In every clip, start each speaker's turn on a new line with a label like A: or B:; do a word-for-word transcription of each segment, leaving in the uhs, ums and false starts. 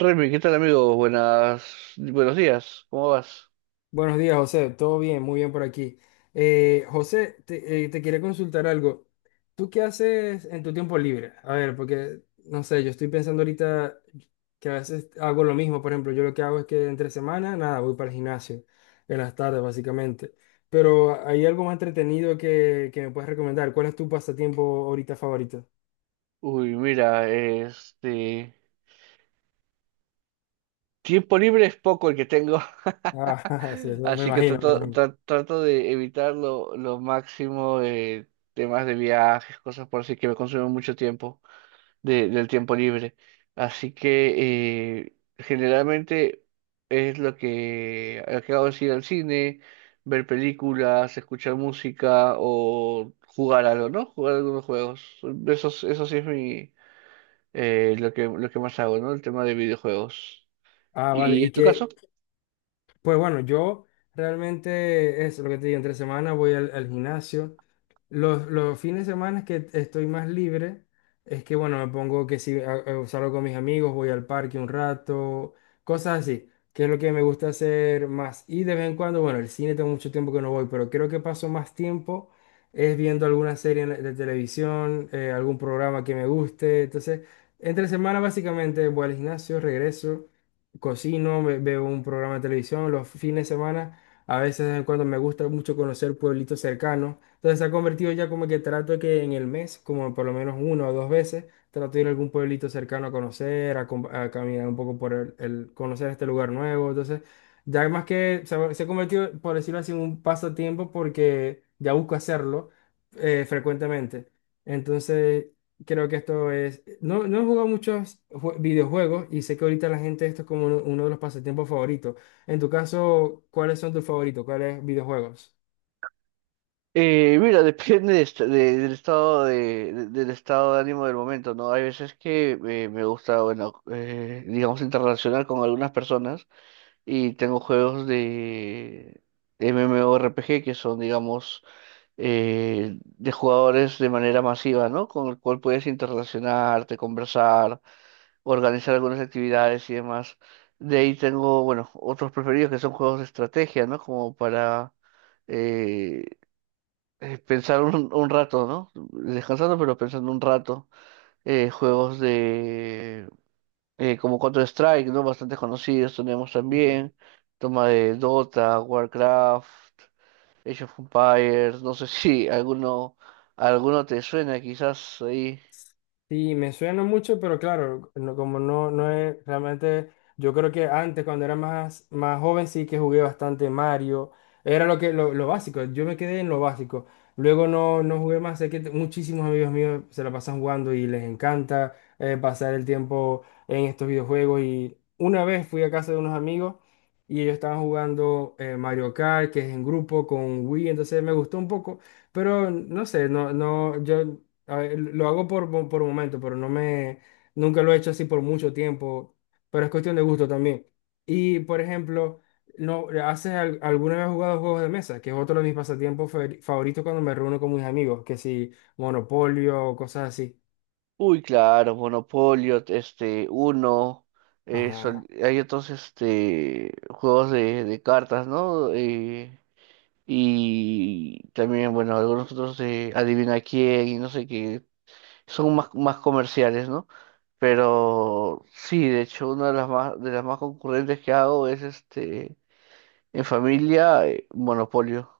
A: Remy, ¿qué tal amigo? Buenas, buenos días, ¿cómo vas?
B: Buenos días, José. Todo bien, muy bien por aquí. Eh, José, te, eh, te quería consultar algo. ¿Tú qué haces en tu tiempo libre? A ver, porque, no sé, yo estoy pensando ahorita que a veces hago lo mismo. Por ejemplo, yo lo que hago es que entre semana, nada, voy para el gimnasio en las tardes, básicamente. Pero hay algo más entretenido que, que me puedes recomendar. ¿Cuál es tu pasatiempo ahorita favorito?
A: Uy, mira, este tiempo libre es poco el que tengo,
B: Ah, sí, eso me
A: así que
B: imagino, me
A: trato,
B: imagino.
A: tra- trato de evitar lo, lo máximo de temas de viajes, cosas por así que me consumen mucho tiempo de- del tiempo libre. Así que eh, generalmente es lo que, lo que hago es ir al cine, ver películas, escuchar música o jugar algo, ¿no? Jugar algunos juegos. Eso, es- eso sí es mi, eh, lo que, lo que más hago, ¿no? El tema de videojuegos.
B: Ah, vale.
A: ¿Y
B: ¿Y
A: en tu
B: qué?
A: caso?
B: Pues bueno, yo realmente es lo que te digo, entre semana voy al, al gimnasio. Los, los fines de semana que estoy más libre, es que bueno, me pongo que si a- a- salgo con mis amigos, voy al parque un rato, cosas así, que es lo que me gusta hacer más. Y de vez en cuando, bueno, el cine tengo mucho tiempo que no voy, pero creo que paso más tiempo es viendo alguna serie en la- de televisión, eh, algún programa que me guste. Entonces, entre semana básicamente voy al gimnasio, regreso, cocino, ve- veo un programa de televisión los fines de semana. A veces de vez en cuando me gusta mucho conocer pueblitos cercanos. Entonces se ha convertido ya como que trato de que en el mes, como por lo menos una o dos veces, trato de ir a algún pueblito cercano a conocer, a, com- a caminar un poco por el, el- conocer este lugar nuevo. Entonces, ya más que se ha, se ha convertido, por decirlo así, en un pasatiempo porque ya busco hacerlo eh, frecuentemente. Entonces, creo que esto es. No, no he jugado muchos jue- videojuegos y sé que ahorita la gente esto es como uno, uno de los pasatiempos favoritos. En tu caso, ¿cuáles son tus favoritos? ¿Cuáles videojuegos?
A: Eh, mira, depende de est- de- del estado de, de- del estado de ánimo del momento, ¿no? Hay veces que eh, me gusta, bueno, eh, digamos, interrelacionar con algunas personas. Y tengo juegos de M M O R P G que son, digamos, eh, de jugadores de manera masiva, ¿no? Con el cual puedes interrelacionarte, conversar, organizar algunas actividades y demás. De ahí tengo, bueno, otros preferidos que son juegos de estrategia, ¿no? Como para eh, eh, pensar un, un rato, ¿no? Descansando, pero pensando un rato. Eh, juegos eh, como Counter-Strike, ¿no? Bastante conocidos tenemos también, toma de Dota, Warcraft, Age of Empires, no sé si alguno, alguno te suena quizás ahí.
B: Sí, me suena mucho, pero claro, no- como no, no es realmente, yo creo que antes cuando era más, más joven sí que jugué bastante Mario, era lo que lo, lo básico, yo me quedé en lo básico, luego no, no jugué más, sé que t- muchísimos amigos míos se la pasan jugando y les encanta eh, pasar el tiempo en estos videojuegos, y una vez fui a casa de unos amigos y ellos estaban jugando eh, Mario Kart, que es en grupo con Wii, entonces me gustó un poco. Pero no sé, no, no, yo a ver, lo hago por, mo- por momento, pero no me, nunca lo he hecho así por mucho tiempo, pero es cuestión de gusto también. Y, por ejemplo, no, ¿haces al- alguna vez has jugado juegos de mesa? Que es otro de mis pasatiempos fa- favoritos cuando me reúno con mis amigos, que si Monopolio o cosas así.
A: Uy, claro, Monopolio, este, Uno, eh, sol-
B: Ajá.
A: hay otros, este, juegos de, de cartas, ¿no? Eh, y también, bueno, algunos otros de Adivina quién y no sé qué, son más, más comerciales, ¿no? Pero sí, de hecho, una de las más, de las más concurrentes que hago es, este, en familia, eh, Monopolio.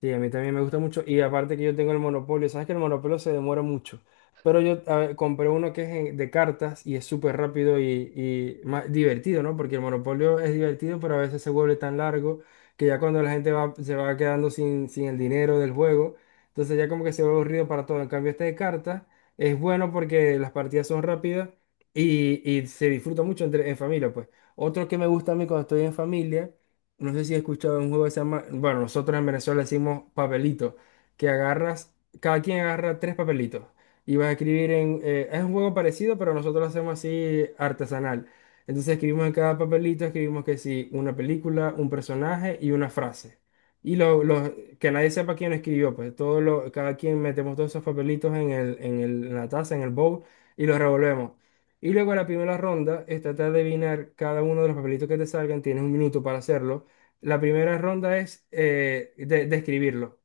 B: Sí, a mí también me gusta mucho. Y aparte que yo tengo el monopolio, sabes que el monopolio se demora mucho. Pero yo a ver, compré uno que es en- de cartas y es súper rápido y, y más divertido, ¿no? Porque el monopolio es divertido, pero a veces se vuelve tan largo que ya cuando la gente va, se va quedando sin, sin el dinero del juego, entonces ya como que se vuelve aburrido para todo. En cambio, este de cartas es bueno porque las partidas son rápidas y, y se disfruta mucho entre, en familia, pues. Otro que me gusta a mí cuando estoy en familia. No sé si has escuchado un juego que se llama, bueno, nosotros en Venezuela decimos papelito, que agarras, cada quien agarra tres papelitos y vas a escribir en, eh, es un juego parecido, pero nosotros lo hacemos así artesanal. Entonces escribimos en cada papelito, escribimos que sí, una película, un personaje y una frase. Y lo, lo- que nadie sepa quién escribió, pues todo lo, cada quien metemos todos esos papelitos en el, en el- en la taza, en el bowl, y los revolvemos. Y luego la primera ronda es tratar de adivinar cada uno de los papelitos que te salgan, tienes un minuto para hacerlo. La primera ronda es eh, de, describirlo.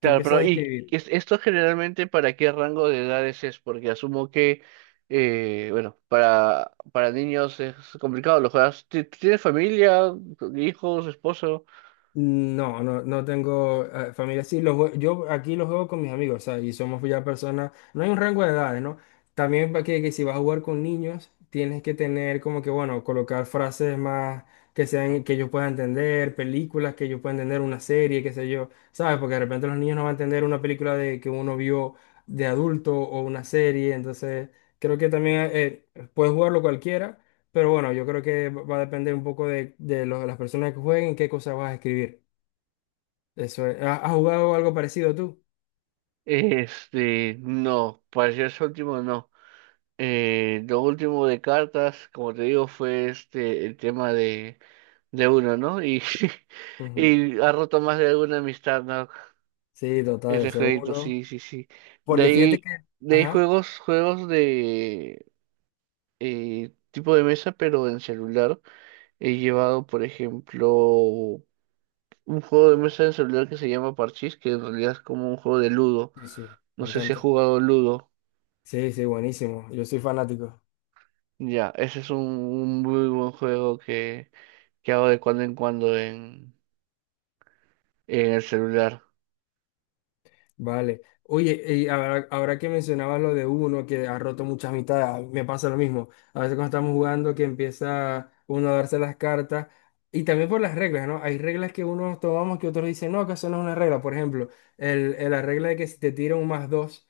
B: Tú empiezas
A: pero
B: a
A: ¿y
B: describir.
A: es- esto generalmente para qué rango de edades es? Porque asumo que, eh, bueno, para, para niños es complicado, lo juegas, ti- ¿tienes familia, hijos, esposo?
B: No, no, no tengo eh, familia. Sí, los jue- yo aquí los juego con mis amigos, o sea, y somos ya personas. No hay un rango de edades, ¿no? También para que, que si vas a jugar con niños, tienes que tener como que, bueno, colocar frases más que sean que ellos puedan entender, películas que ellos puedan entender, una serie, qué sé yo, ¿sabes? Porque de repente los niños no van a entender una película de que uno vio de adulto o una serie, entonces creo que también eh, puedes jugarlo cualquiera. Pero bueno, yo creo que va a depender un poco de, de lo- las personas que jueguen, qué cosas vas a escribir. Eso es. ¿Has has jugado algo parecido tú?
A: Este, no, para ser su último no. Eh, lo último de cartas, como te digo, fue, este, el tema de uno, ¿no? Y,
B: Ujú.
A: y ha roto más de alguna amistad, ¿no?
B: Sí, total,
A: Ese
B: ese
A: jueguito,
B: uno.
A: sí, sí, sí. De
B: Porque fíjate
A: ahí,
B: que...
A: de ahí
B: Ajá.
A: juegos, juegos de eh, tipo de mesa, pero en celular. He llevado, por ejemplo, un juego de mesa en celular que se llama Parchís, que en realidad es como un juego de Ludo.
B: Sí, sí,
A: No
B: me
A: sé si has
B: encanta.
A: jugado Ludo.
B: Sí, sí, buenísimo. Yo soy fanático.
A: Ya, ese es un, un muy buen juego que, que hago de cuando en cuando en, en el celular.
B: Vale. Oye, y ahora, ahora que mencionabas lo de uno que ha roto muchas mitades, a mí me pasa lo mismo. A veces cuando estamos jugando que empieza uno a darse las cartas y también por las reglas, ¿no? Hay reglas que unos tomamos que otros dicen, no, que eso no es una regla. Por ejemplo, el, el- la regla de que si te tira un más dos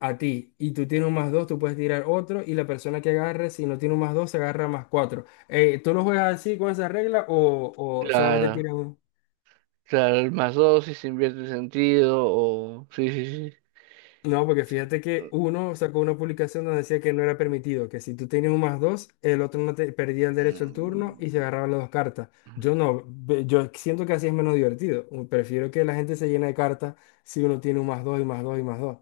B: a ti y tú tienes un más dos, tú puedes tirar otro y la persona que agarre, si no tiene un más dos, se agarra más cuatro. Eh, ¿tú lo juegas así con esa regla o, o solamente
A: Claro.
B: tiras un...
A: Claro, el más dos si se invierte el sentido o... Sí, sí, sí.
B: No, porque fíjate que uno sacó una publicación donde decía que no era permitido, que si tú tenías un más dos, el otro no te perdía el derecho al turno y se
A: Mm.
B: agarraban las dos cartas.
A: Ujú.
B: Yo no, ve- yo siento que así es menos divertido. Uh, Prefiero que la gente se llene de cartas si uno tiene un más dos y más dos y más dos.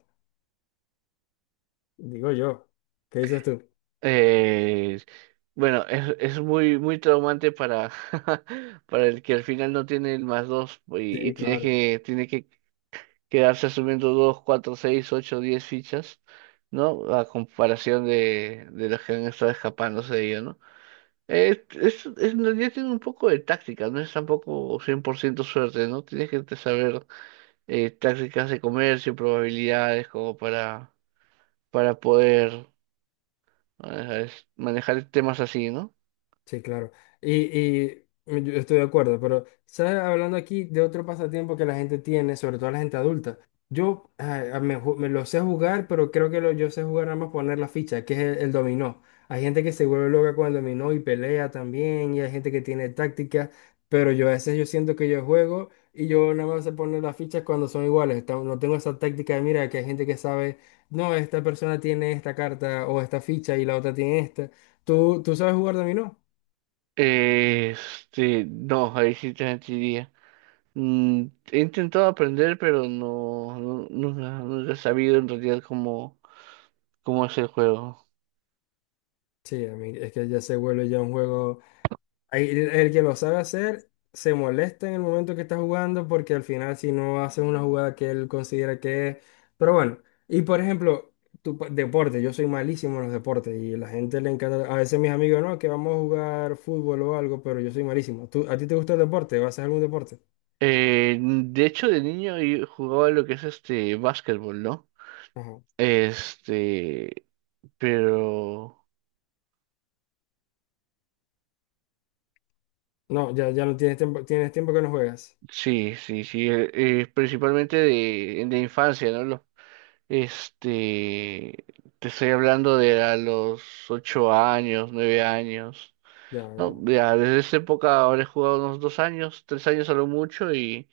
B: Digo yo. ¿Qué dices tú?
A: Eh, bueno, es, es muy, muy traumante para, para el que al final no tiene el más dos y, y
B: Sí,
A: tiene
B: claro.
A: que, tiene que quedarse asumiendo dos, cuatro, seis, ocho, diez fichas, ¿no? A comparación de, de los que han estado escapándose de ello, ¿no? Eh, es, es, en realidad tiene un poco de táctica, no es tampoco cien por ciento suerte, ¿no? Tienes que te saber, eh, tácticas de comercio, probabilidades, como para, para poder ah, es- manejar temas así, ¿no?
B: Sí, claro. Y, y yo estoy de acuerdo, pero, ¿sabes? Hablando aquí de otro pasatiempo que la gente tiene, sobre todo la gente adulta. Yo ay, a- me, ju- me lo sé jugar, pero creo que lo, yo sé jugar nada más poner la ficha, que es el, el dominó. Hay gente que se vuelve loca con el dominó y pelea también, y hay gente que tiene táctica, pero yo a veces yo siento que yo juego y yo nada más sé poner las fichas cuando son iguales. ta- No tengo esa táctica de, mira, que hay gente que sabe, no, esta persona tiene esta carta o esta ficha y la otra tiene esta. ¿Tú, tú sabes jugar dominó?
A: Este, no, ahí sí te mentiría. Mm, he intentado aprender, pero no, nu- nunca, nunca he sabido en realidad cómo, cómo es el juego.
B: Sí, a mí es que ya se vuelve ya un juego. Ahí El, el que lo sabe hacer se molesta en el momento que está jugando porque al final si no hace una jugada que él considera que es. Pero bueno, y por ejemplo, tu pa- deporte, yo soy malísimo en los deportes y la gente le encanta. A veces mis amigos, no, que vamos a jugar fútbol o algo, pero yo soy malísimo. ¿Tú, a ti te gusta el deporte? ¿Vas a hacer algún deporte?
A: Eh, de hecho, de niño yo jugaba lo que es este básquetbol, ¿no?
B: Ajá.
A: Este, pero
B: No, ya, ya no tienes tiempo, tienes tiempo que no juegas.
A: sí, sí, sí, eh, eh, principalmente de, de infancia, ¿no? Los… Este, Te estoy hablando de a los ocho años, nueve años.
B: Ya,
A: No,
B: ya.
A: ya desde esa época ahora he jugado unos dos años, tres años a lo mucho y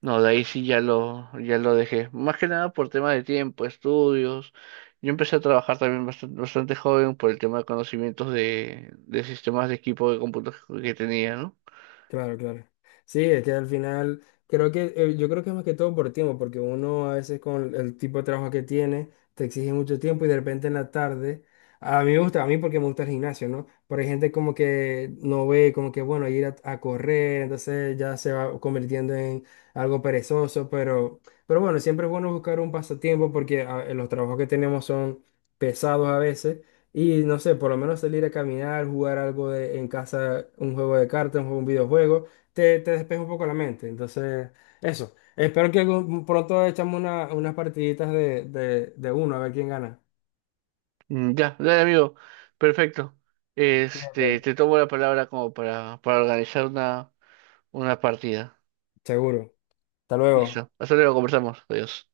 A: no, de ahí sí ya lo, ya lo dejé. Más que nada por tema de tiempo, estudios. Yo empecé a trabajar también bastante, bastante joven por el tema de conocimientos de, de sistemas de equipo de computación que tenía, ¿no?
B: Claro, claro. Sí, es que al final, creo que, eh, yo creo que es más que todo por tiempo, porque uno a veces con el tipo de trabajo que tiene, te exige mucho tiempo y de repente en la tarde, a mí me gusta, a mí porque me gusta el gimnasio, ¿no? Pero hay gente como que no ve, como que, bueno, ir a, a correr, entonces ya se va convirtiendo en algo perezoso, pero, pero bueno, siempre es bueno buscar un pasatiempo porque ah, los trabajos que tenemos son pesados a veces. Y no sé, por lo menos salir a caminar, jugar algo de, en casa, un juego de cartas, un juego, un videojuego, te, te despeja un poco la mente. Entonces, eso. Espero que algún- pronto echamos una- unas partiditas de, de, de uno, a ver quién gana.
A: Mm, ya, dale amigo, perfecto. Este,
B: Cuídate.
A: te tomo la palabra como para, para organizar una Una partida.
B: Seguro. Hasta luego.
A: Listo. Hasta luego, conversamos. Adiós.